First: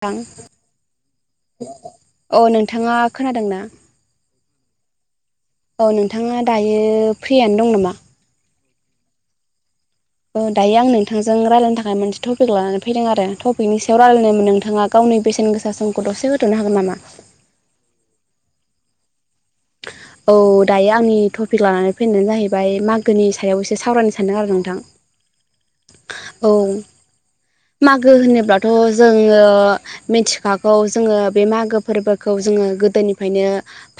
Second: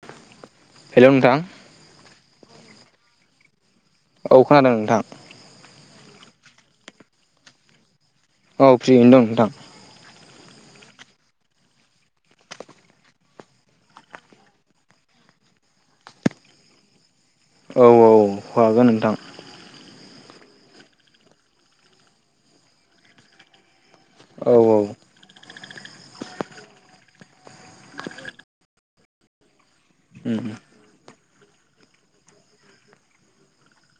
थां हेल' नोंथां अ नोंथाङा खोनादोंना औ खोनादों नोंथां औ नोंथाङा दायो फ्रियानो दं नामा औ फ्रियैनो दं नोंथां औ दायो आं नोंथांजों रायलायनो थाखाय मोनसे टपिक लानानै फैदों आरो टपिकनि सायाव रायलायनो नोंथाङा गावनि बेसेन गोसा समखौ दसे होथ'नो हागोन नामा औ औ हागोन नोंथां औ दायो आंनि टपिक लानानै फैनायानो जाहैबाय मागोनि सायाव इसे सावरायनो सानदों औ आरो औ नोंथां ओ- मागो होनोबाथ' जोङो उम मिथिखागौ जोङो बे मागो फोरबोखौ जोङो गोदोनिफ्रायनो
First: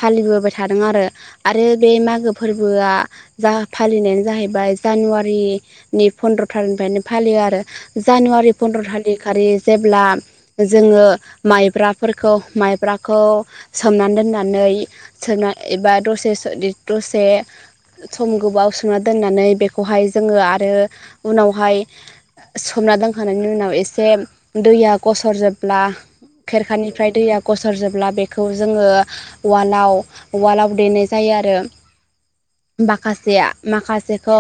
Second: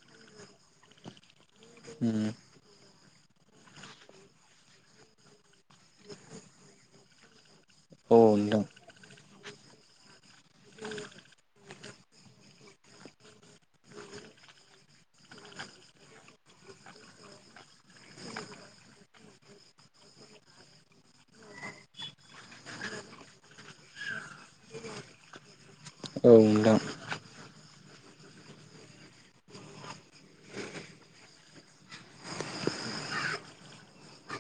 फालिबोबाय थादों आरो आरो बे उम मागो फोरबोआ जा फालिनायानो जाहैबाय जानुवारि नि फन्द्र थारिनिफ्रायनो फालियो आरो औ जानुवारि नोंथां फन्द्र थालि खालि जेब्ला जोङो माइब्राफोरखौ माइब्राखौ सोमनानै दोननानै सोना एबा दसे- दसे सम गोबाव सोनना दोननानै बेखौहाय जोङो आरो उनावहाय सोमना दोनखांनायनि उनाव एसे दैया गसर जोब्ला औ नोंथां खेरखानिफ्राय दैया गसर जोबब्ला बेखौ जोङो उवालाव उवालाव देनाय जायो आरो माखासेआ माखासेखौ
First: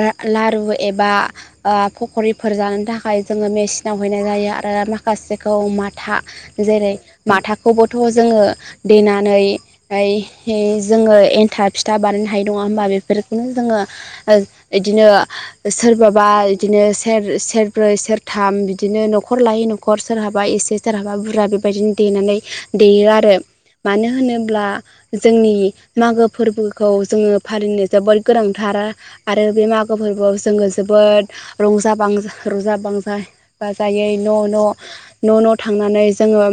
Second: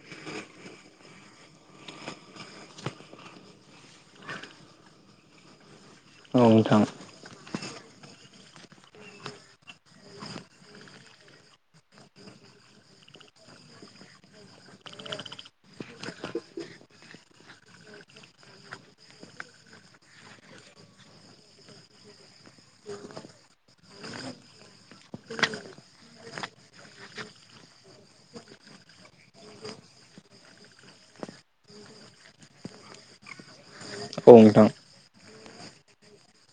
रा लारु एबा आ फखरिफोर जानो थाखाय जोङो मेसिनाव हैनाय जायो आरो माखासेखौ माथा औ नोंथां जेरै माथाखौबोथ' जोङो देनानै ओमफाय हे जोङो एन्थाब फिथा बानायनो हायो नङा होमबा बेफोरखोनो जोङो ओ इदिनो सोरबाबा इदिनो सेर सेरब्रै सेरथाम बिदिनो न'खर लायै न'खर हखर सोरहाबा एसे सोरहाबा बुरजा बेबायदिनो देनानै देयो आरो मानो होनोब्ला जोंनि मागो फोरबोखौ जोङो फालिनो जोबोर गोनांथार। आरो बे मागो फोरबोआव जोङो जोबोद रंजा बांजां रंजा बाजा बाजायै औ न' नोंथां न' न' न' थांनानै जोङो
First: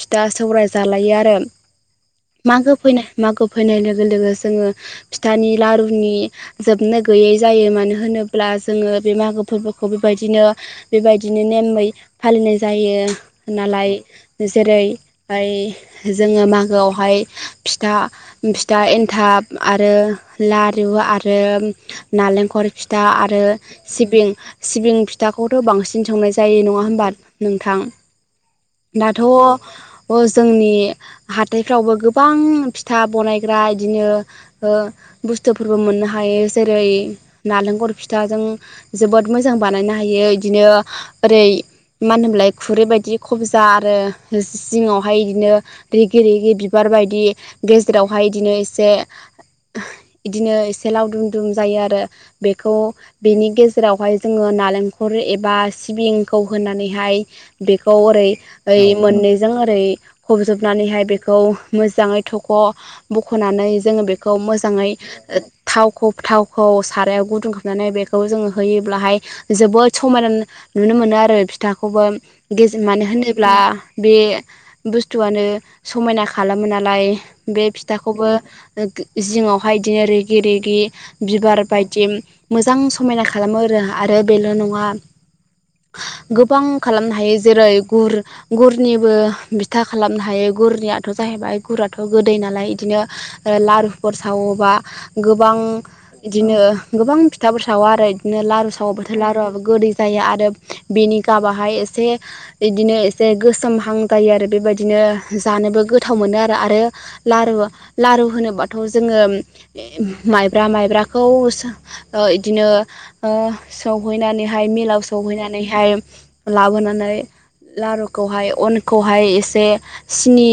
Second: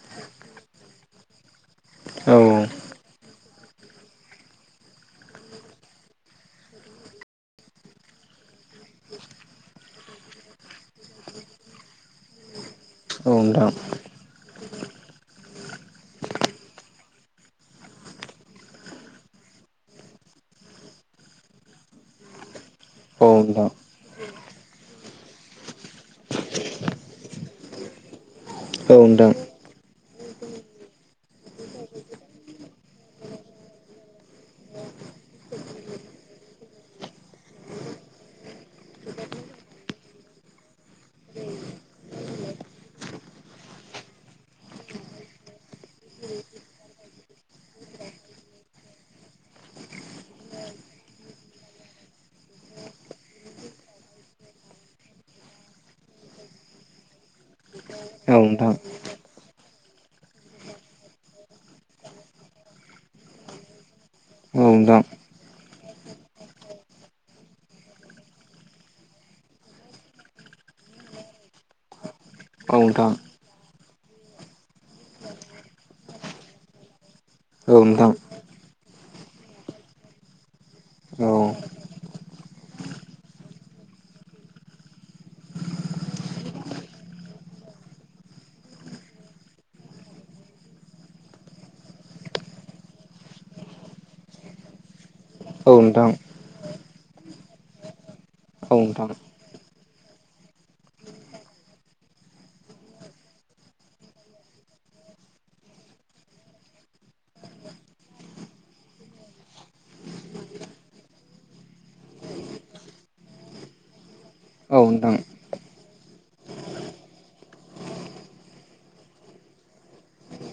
फिथा सौराय जालायो आरो। मागो फैनाय मागो फैनाय लोगो लोगो जोङो फिथानि लारुनि। जोबनो गैयै जायो मानो होनोब्ला जोङो बे मागो फोरबोखौ बेबायदिनो बेबायदिनो नेमै फालिनाय जायो नालाय जेरै हाय जोङो मागोआव हाय फिथा फिथा एन्थाब आरो लारु आरो नालेंखल फिथा औ आरो सिबिं सिबिं फिथाखौथ' बांसिन संनाय जायो नङा होमबा नोंथां? दाथ' नोंथां ओ जोंनि हाथाइ फ्रावबो गोबां फिथा बनायग्रा इदिनो ओ बुस्थुफोरबो मोननो हायो जेरै नालेंखर फिथाजों जोबोद मोजां बानायनो हायो इदिनो ओरै मा होनोमलाय खुरै बायदि खबजा आरो जिङावहाय इदिनो रिगि रिगि। बिबार बायदि गेजेरावहाय इदिनो एसे इदिनो एसे लावदुम दुम जायो आरो बेखौ बेनि गेजेरावहाय जोङो नालेंखर एबा सिबिंखौ होनानैहाय बेखौ ओरै औ नोंथां ओरै मोननैजों ओरै फबजोबनानैहाय बे बेखौ मोजाङै थख' बख'नानै जोङो बेखौ औ नोंथां औ नोंथां औ मोजाङै नोंथां औ नोंथां थावखौ थावखौ सारायाव गुदुं खालामनानै बेखौ जोङो होयोब्लाहाय जोबोद समायना नु नुनो मोनो आरो फिथाखौबो। औ नोंथां औ गेजों मानो होनोब्ला बे बुस्थुआनो समायना खालामो नालाय। बे फिथाखौबो जिङावहाय इदिनो रिगि रिगि बिबार बायदि मोजां समायना खालामो आरो आरो बेल' नङा। गोबां खालामनो हायो जेरै गुर गुरनिबो बिथा खालामनो हायो। गुरनियाथ' जाहैबाय गुराथ' गोदै नालाय इदिनो लारुफोर सावोबा गोबां इदिनो गोबां फिथाफोर सावा आरो इदिनो लारु सावाब्लाथाय लारुआाबबो गोदै जायो आरो बेनि गाबाहाय एसे इदिनो एसे गोसोमहां जायो आरो बेबायदिनो जानोबो गोथाव मोनो आरो आरो लारु लारु होनोबाथ' जोङो ऐ माइब्रा माइब्राखौ सा ओ इदिनो ओ सौहैनानैहाय मिलाव सौहैनानैहाय लाबोनानै लारुखौहाय अनखौहाय एसे। सिनि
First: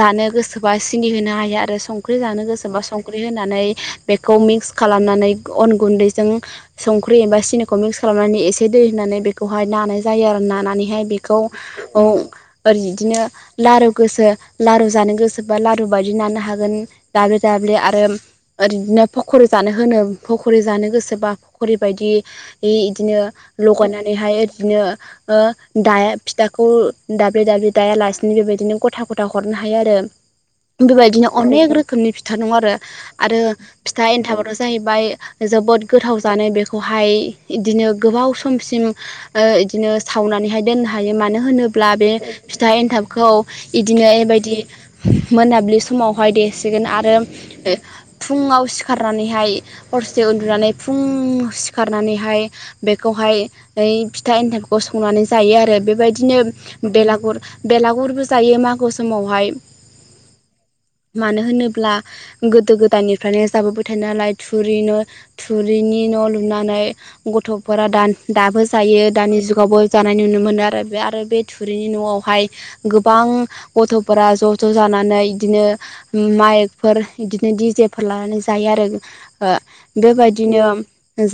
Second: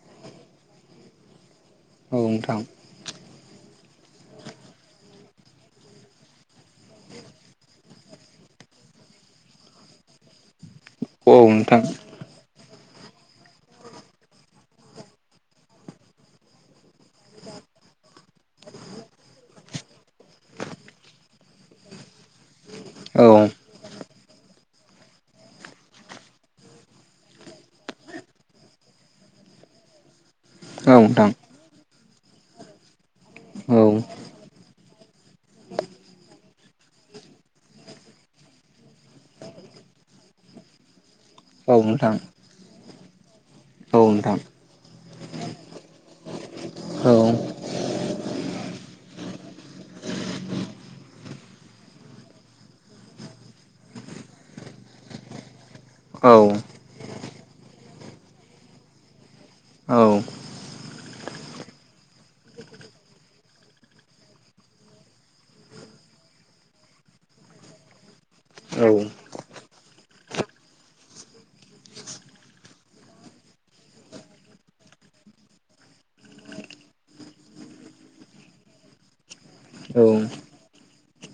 जानो गोसोबा सिनि होनो हायो आरो संख्रि जानो नोंथां गोसोबा स सख्रि होनानै बेखौ मिक्स खालामनानै अन गुन्दैजों। संख्रि एबा सिनिखौ मिक्स खालामनानै एसे दै होनानै बेखौहाय नानाय जायो आरो नानानैहाय। बेखौ औ नोंथां औ ओरै बिदिनो लारु गोसो लारु जानो गोसोबा लारु बायदि नानो हागोन दाब्लि दाब्लि आरो ओरदिनो फखरि जानो होनो फखरि जानो गोसोबा फखरि बायदि इ इदिनो औ लगायनानैहाय इदिनो ओ दाया फिथाखौ दाब्ले दाब्ले दाया लासे बेबायदिनो गथा गथा हरनो हायो आरो बेबायदिनो नोंथां अनेक रोखोमनि फिथा दं आरो‌। आरो औ नोंथां औ नोंथां औ फिथा एन्थाबथ' जाहैबाय जोबोद गोथाव जानो बेखौहाय इदिनो गोबाव समसिम ओ इदिनो सावनानैहाय दोननो हायो मानो औ नोंथां औ होनोब्ला नोंथां औ बे फिथा एन्थाब। खौ इदिनो नोंथां बेबायदि मोनाबिलि समावहाय देसिगोन औ आरो फुङाव सिखारनानैहाय हरसे उन्दुनानै फुं सिखारनानैहाय। बेखौहाय ओमफाय फिथा एन्थामफोरखौ संनानै जायो आरो औ बेबायदिनो बेलागुर बेलागुर। गुरबो जायो मागो समावहाय। औ। मानो होनोब्ला गोदो गोदायनिफ्रायनो जाबोबाय थानाय नालाय थुरिनो'। थुरिनि न' लुनानै। गथ'फोरा द दाबो औ जायो दानि जुगावबो जानाय नुनो मोनो आरो बे आरो बे। थुरिनि न'आवहाय गोबां गथ'फोरा ज' ज' जानानै बिदिनो। माइकफोर बिदिनो दिजेफोर लानानै जायो आरो। ओ बेबायदिनो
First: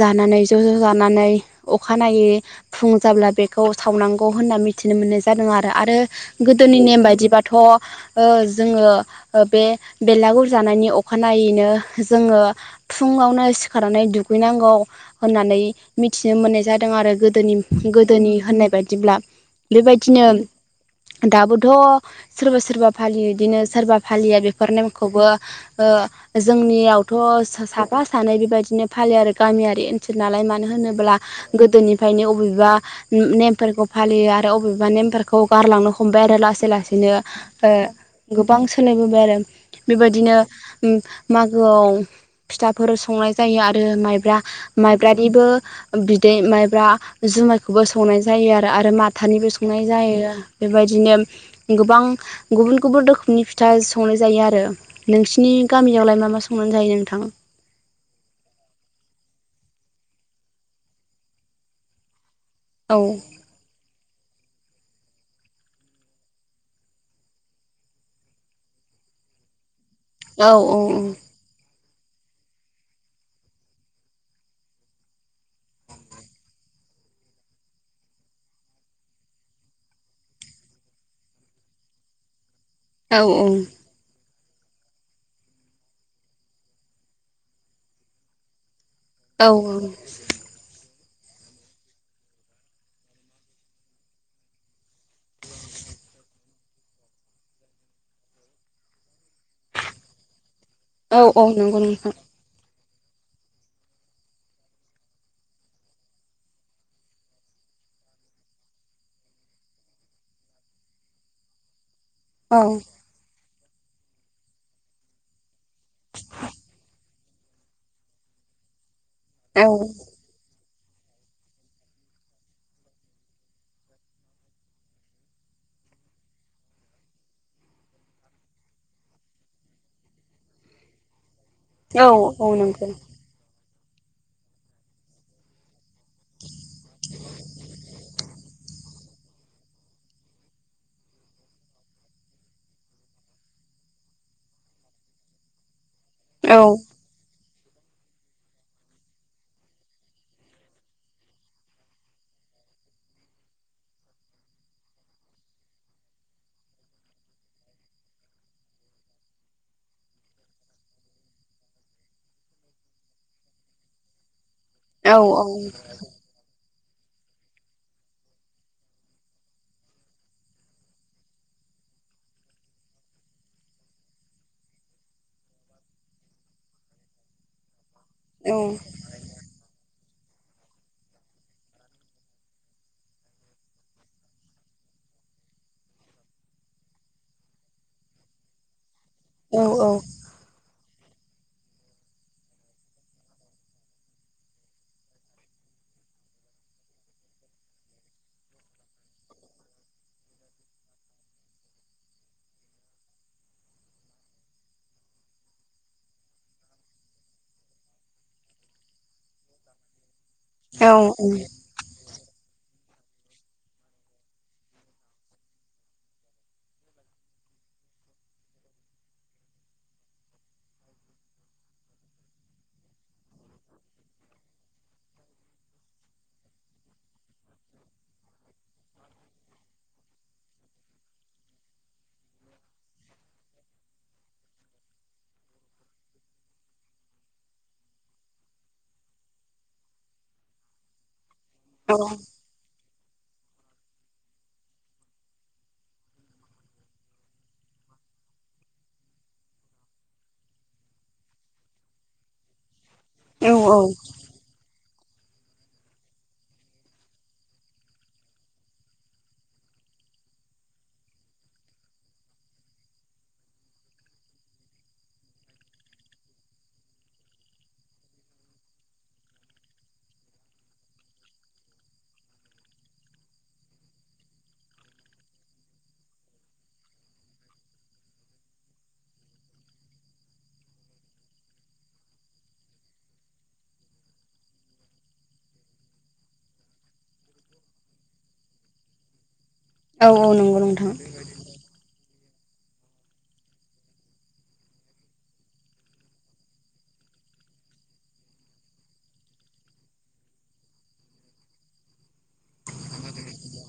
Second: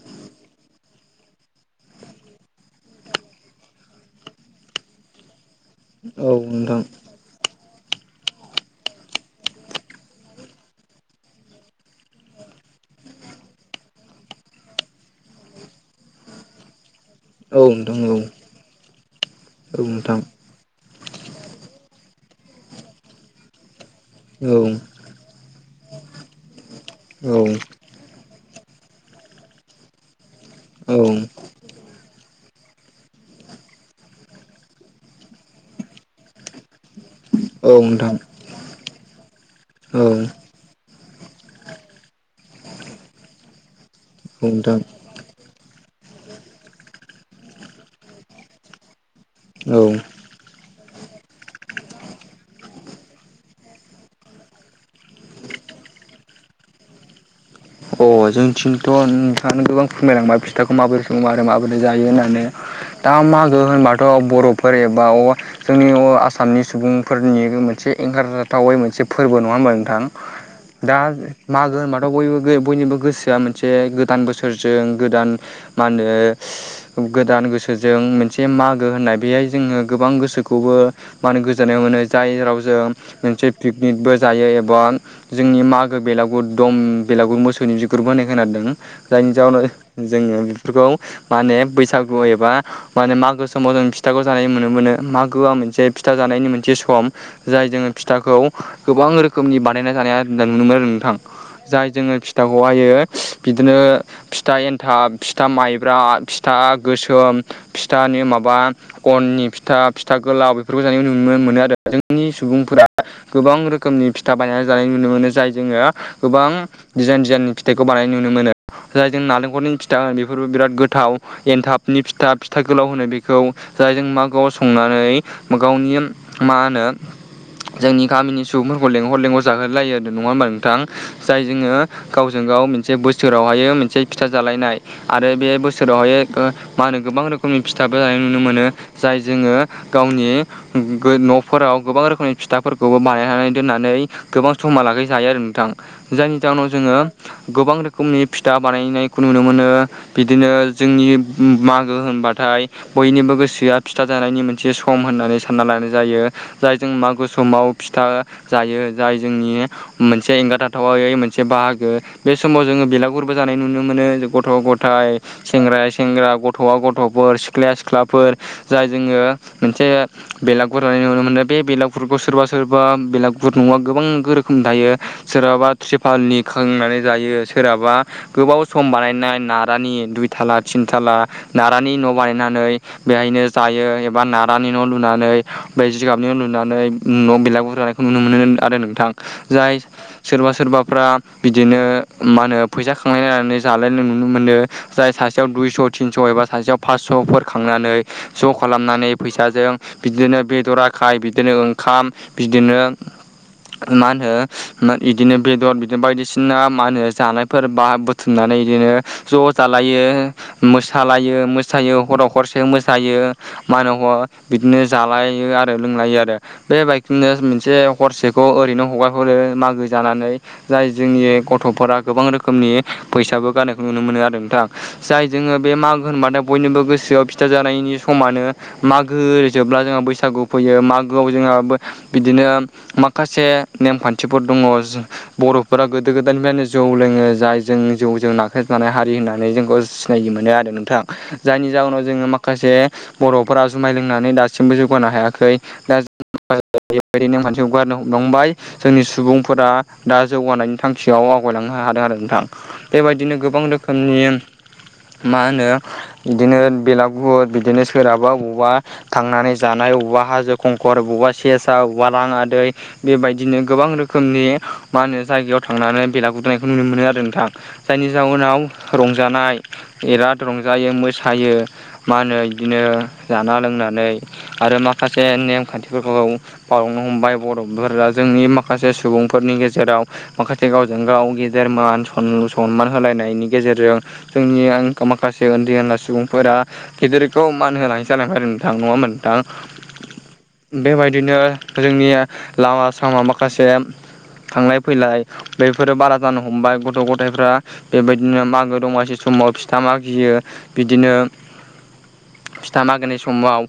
जानानै ज' ज' जानानै अखानायै फुं जाब्ला बेखौ सावनांगौ होनना मिथिनो मोननाय जादों आरो आरो। गोदोनि नोंथां औ नेम बायदिबाथ'। ओ जोङो बे बेलागुर जानायनि अखानायैनो जोङो। फुङावनो सिखारनानै दुगैनांगौ होननानै मिथिनो मोननाय जादों आरो गो गोदोनि नोंथां औ गोदोनि होननाय बायदिब्ला औ नोंथां बेबायदिनो दाबोथ' सोरबा सोरबा फालियो बिदिनो सोरबा फालिया औ बेफोर नेमखौबो ओ जोंनियावथ' साफा सानै बेबायदिनो फालियो आरो गामियारि ओनसोल नालाय मानो औ होनोब्ला। गोदोनिफ्रायनो अबेबा नेमफोरखौ फालियो आरो अबेबा नेमफोरखौ गारलांनो हमबाय आरो लासै लासैनो औ नोंथां गोबां सोलायबोबाय आरो औ बेबायदिनो मागोआव फिथाफोर संनाय जायो आरो माइब्रा नोंथां माइब्रानिबो। बिदै माइब्रा जुमायखौबो संनाय जायो आरो आरो माथानिबो औ संनाय जायो। बेबायदिनो गोबां गुबुन गुबुन रोखोमनि फिथा संनाय जायो आरो। नोंसिनि गामियावलाय मा मा संनानै जायो नोंथां। अ जोंथिंथ' नोंथाङानो गोबां फोरमायलांबाय फिथाखौ माबोरै सङो आरो माबोरै जायो होननानै। औ दा मागो होनबाथ' बर'फोर एबा जोंनि आसामनि सुबुंफोरनि मोनसे एंखारजाथावै मोनसे फोरबो नङा होनोमबा औ नोंथां। दा मागो होनबाथ' बयबो बयनिबो। गोसोआ मोनसे गोदान बोसोरजों गोदान मा होनो। गोदान गोसोजों मोनसे मागो होननाय बेहाय जोङो गोबां गोसोखौबो। मानो गोजोननाय मोनो जाय रावजों। औ मोनसे पिकनिकबो जायो एबा जोंनि मागो बेलागुर दम बेलागुर मोसौनि ग्रप होनोनाय खोनादों जायनि औ जाउोनाव जोङो बेफोरखौ मा होने बैसागु एबा माने मागो समाव जों फिथाखौ जानाय नुनो मोनो मागोआ मोनसे फिथा जानायनि मोनसे सम। जाय जोङो फिथाखौ गोबां रोखोमनि बानायना जानाया नुनो मोनो। गोथां औ औ नंगौ जाय नोंथां जोङो फिथाखौ आयो बिदिनो। फिथा एन्थाब फिथा माइब्रा फिथा गोसोम फिथानि माबा अननि फिथा फिथा गोलााव बेफोरखौ जानायखौ नुनो मोनो आरो जोंनि औ सुबुंफोरा गोबां रोखोमनि फिथा बायनानै जानाय नुनो मोनो जाय। जोङो गोबां दिडिजाइन डिजाइननि फिथाइखौ बानायनाय नुनो मोनो। जायजों औ नालेंखलनि फिथा होन बेफोरबो बिराद गोथाव एनथाब। नि फिथा फिथा गोलाव होनो बेखौ जायजों माागाव संनानै गावनि मा होनो। जोंनि गामिनि सुबुंफोरखौ लेंहर लेंहर जाहोलायो आरो नङा होमबा नोंथां जाय जोङो। गावजों औ गाव नंगौ मोनसे बोसोरावहाय मोनसे फिथा जालायनाय आरो बे बोसोर। सोरबाहाय मा होनो गोबां रोखोमनि फिथाबो जानाय नुनो मोनो जाय जोङो गावनि। न'फोराव गोबां रोखोमनि फिथाफोरखौबो बानायनानै दोननानै गोबां समा लागै जायो आरो नोंथां जायनि औ जाउनाव गोबां रोखोमनि फिथा बानायनायखौ नुनो मोनो बिदिनो जोंनि मागो होनबाथाय बयनिबो गोसोआ फिथााजानायनि मोनसे सम होननानै सानना लानाय जायो जाय जों मागो समाव फिथा जायो जाय जोंनि मोनसे एंगारथाथावैसे एसे बाहागो बे समाव जोङो बिलागुरबो जानाय नुनो मोनो गथ' औ नाथाय औ सेंग्रा सेंग्रा गथ'आ गथ'फोर सिख्ला सिख्लाफोर जाय जोङो मोनसे बेलागुर होनानाय नुनो मोनदों बेलागुरखौ सोरबा सोरबा बेलागुर नङा गोबां गोरो दायो सोरहाबा। फालि खांनानै जायो सोरहाबा औ गोबाव सम बानायनाय ना। नारानि दुइथा थिनथाला नारानि न' बानायनानै। बेहायनो जायो एबा नारानि न' लुनानै ब जिगाबनि न' लुनानै न' बिला गुरजनानै। नुनो मोनो आरो नोंथां जाय औ सोरबा सोरबा फोरा बिदिनो मा होनो फैसा खांलायायनानै जालायनाय नुनो मोनो जाय सासेयाव दुइस' थिनस' एबा सासेयाव फासस'फोर खांनानै ज' खालामनानै फैसाजों बिदिनो बेदर आखाय बिदिनो ओंखाम बिदिनो मा होनो बिदिनो बेदर बिदिनो बायदिसिना मा होनो जानायफोर बा बुथुमनानै बिदिनो ज' जालायो मोसालायो मोसायो हर' हरसे मोसायो। मानो ह बिदिनो जालायो आरो लोंलायो आरो बे बाइकजोंनो मोनसे हरसेखौ ओरैनो हगारहरो मागो जानानै जाय जोंनि गथ'फोरा गोबां रोखोमनि फैसाबो गारनायखौ नुनो मोनो आरो नोंथां जाय जोङो बे मागो होन माद बयनिबो गोसोआव फिथा जानायनि समानो मागो ओरै जोबब्ला जोंहा बैसागु फैयो मागोआव जोंहा बिदिनो माखासे नेमखान्थिफोर दङ बर'फोरा गोदो गोदायनिफ्रायनो जौ लोङो जाय जों जौजों नाख्रेबनानै हारि होननानै जोंखौ नायनो मोनो आरो नोंथां जायनि जाहनाव जोङो माखा माखासे बर'फोरा जुमाय लोंनानै दासिमबो जौगानो हायाखै दा दि नेमखान्थि हगारनो हांबाय जोंनि सुबुंफोरा दा जौगानायनि थांखियाव आवगायलांनो हादों आरो नोंथां बेबायदिनो गोबां रोखोमनि मा होनो बिदिनो बेलागुर बिदिनो सोरहाबा बबावबा थांनानै जानाय औवा हाजो खंखर बबेावबा सेरसा औवा रां आदै बेबायदिनो गोबां रोखोमनि मा होनो जायगायाव थांनानै बेलागुदुंनायखौ नुनो मोनो आरो नोंथां जायनि जाउोनाव रंजानाय। बिराद रंजायो मोसायो मा होनो बिदिनो जाना लोंनानै। आरो माखासे नेमखान्थिफोरखौ बावलांनो हमबाय बर'फोरा जोंनि माखासे सुबुंफोरनि गेजेरा जेराव माखासे गावजों गाव गेदेर मान सन सनमान होलायनायनि गेजेरजों जोंनि माखासे उन्दै उनला सुबुंफोरा गेदेरखौ मान होनानै जालांबाय आरो नोंथां नङा होमबा नोंथां? औ औ नंगौ नोंथां। बिदिनो जोंनि लामा सामा माखासे थांलाय फैलाय बैफोरो बारा जानो हमबाय गथ' गथायफ्रा बेबायदिनो मागो दमासि समाव फिथा माागियो बिदिनो फिथा मागोनि समाव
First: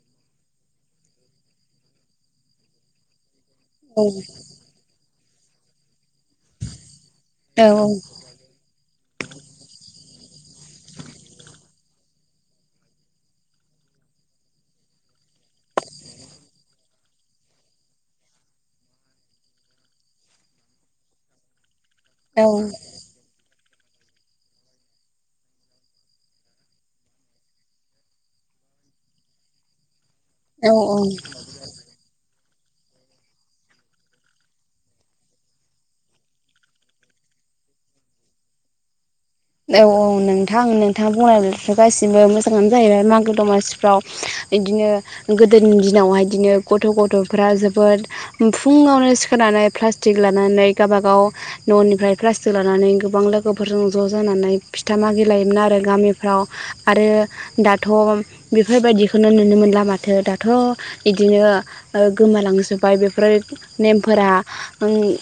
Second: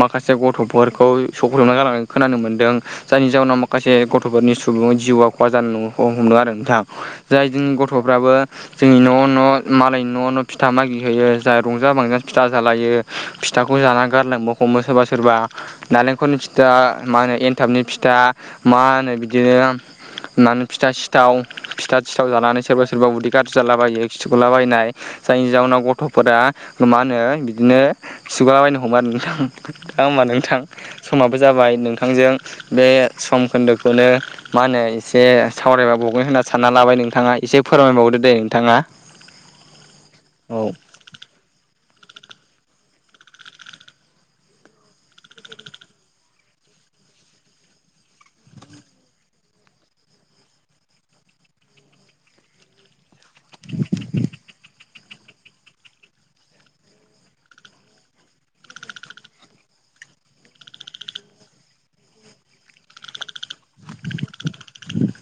माखासे गथ'फोरखौ सफबना गालांनानै खोनानो मोनदों जायनि जाउनाव माखासे औ गथ'फोरनि सुबुं जिउआ खहा जानो हमदों आरो नोंथाङा जाय जोंनि गथ'फ्राबो जोंनि न'आव न' मालायनि न' न' फिथा मागि होयो जाह रंजा बांजानो फिथा जालायो फिथाखौ जाना गारलांनो हमो सोरबा सोरबा। नालेंखलनि फिथा मा होनो एनथाबनि फिथा मा होनो बिदिनो होननानै फिथा सिथाव फिथा सिथाव औ जानानै सोरबा सोर सोरबा उदि गाज्रि जालाबायो खिगुलाबायनाय जायनि जााहनाव गथ'फोरा मा होनो बिदिनो खिगुलाबायनो हमो आरो नोंथां। दा होमबा नोंथां औ औ समाबो जाबाय नोंथांजों बे सम खोन्दोखौनो मा होनो एसे सावरायबाबावगोन होनना सानना लाबाय नोंथाङा एसे फोरमायबावदो दे नोंथाङा। औ औ औ नोंथां नों थां बुंनाय ल' गासिबो मोजाङानो जाहैबाय मागो दमासिफ्राव इदिनो गोदोनि दिनावहाय इदिनो गथ' गथ'फ्रा जोबोद फुङावनो सिखारनानै प्लास्टिक लानानै गाबागाव न'निफ्राय प्लासटिक लानानै गोबां लोगोफोर फोरजों ज' जानानै फिथा मागि लायोमोन आरो गामिफ्राव आरो दाथ' बेफोरबायदिखौनो नुनो मोनला माथो दाथ' इदिनो गोमालांजोबबाय बेफोरो नेमफोरा ओं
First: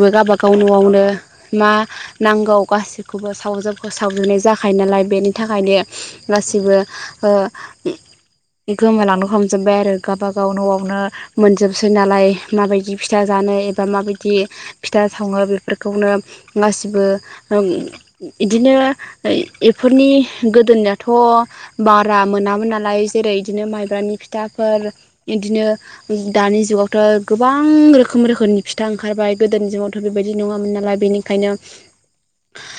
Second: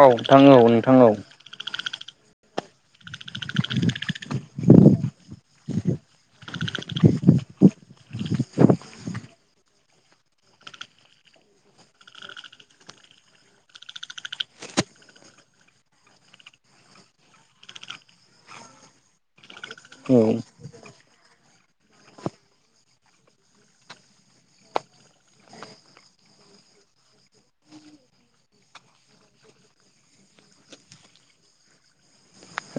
औ नोंथां गाबागाव औ नोंथां न'आवनो औ मा नांगौ गासि खौबो सावजोबखो सावजुबनाय जाखायो नालाय बेनि थाखायनो गासिबो ओ इ गोमालांनो हमजोब्बाय आरो गाबागाव न'आवनो मोनजोबसै नालाय माबायदि फिथा जानो एबा माबायदि फिथा सावो बेफोरखौनो गासिबो ओम इदिनो एफोरनि औ गो दोननायाथ' बारा मोनामोन नालाय जेरै इदिनो माइब्रानि फिथाफोर इदिनो दानि जुगावथ' गोबां रोखोम रोखोमनि फिथा ओंखारबाय गोदोनि जुगावथ' बेबायदि नोङामोन नालाय बेनिखायनो ओंखायनो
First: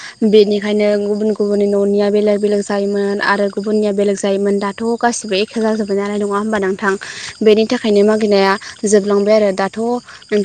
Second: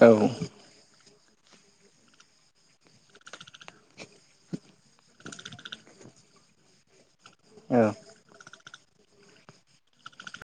औ बेनिखायनो गुबुन गुबुननि न'निया बेलेग बेलेग जायोमोन आरो गुबुननिया बेलेग जायोमोन दा थ' गासिबो एखो जाजोब्बाय नालाय नङा होमबा नों थां बेनि औ थाखायनो मागिनाया जोबलांबाय आरो दाथ' नों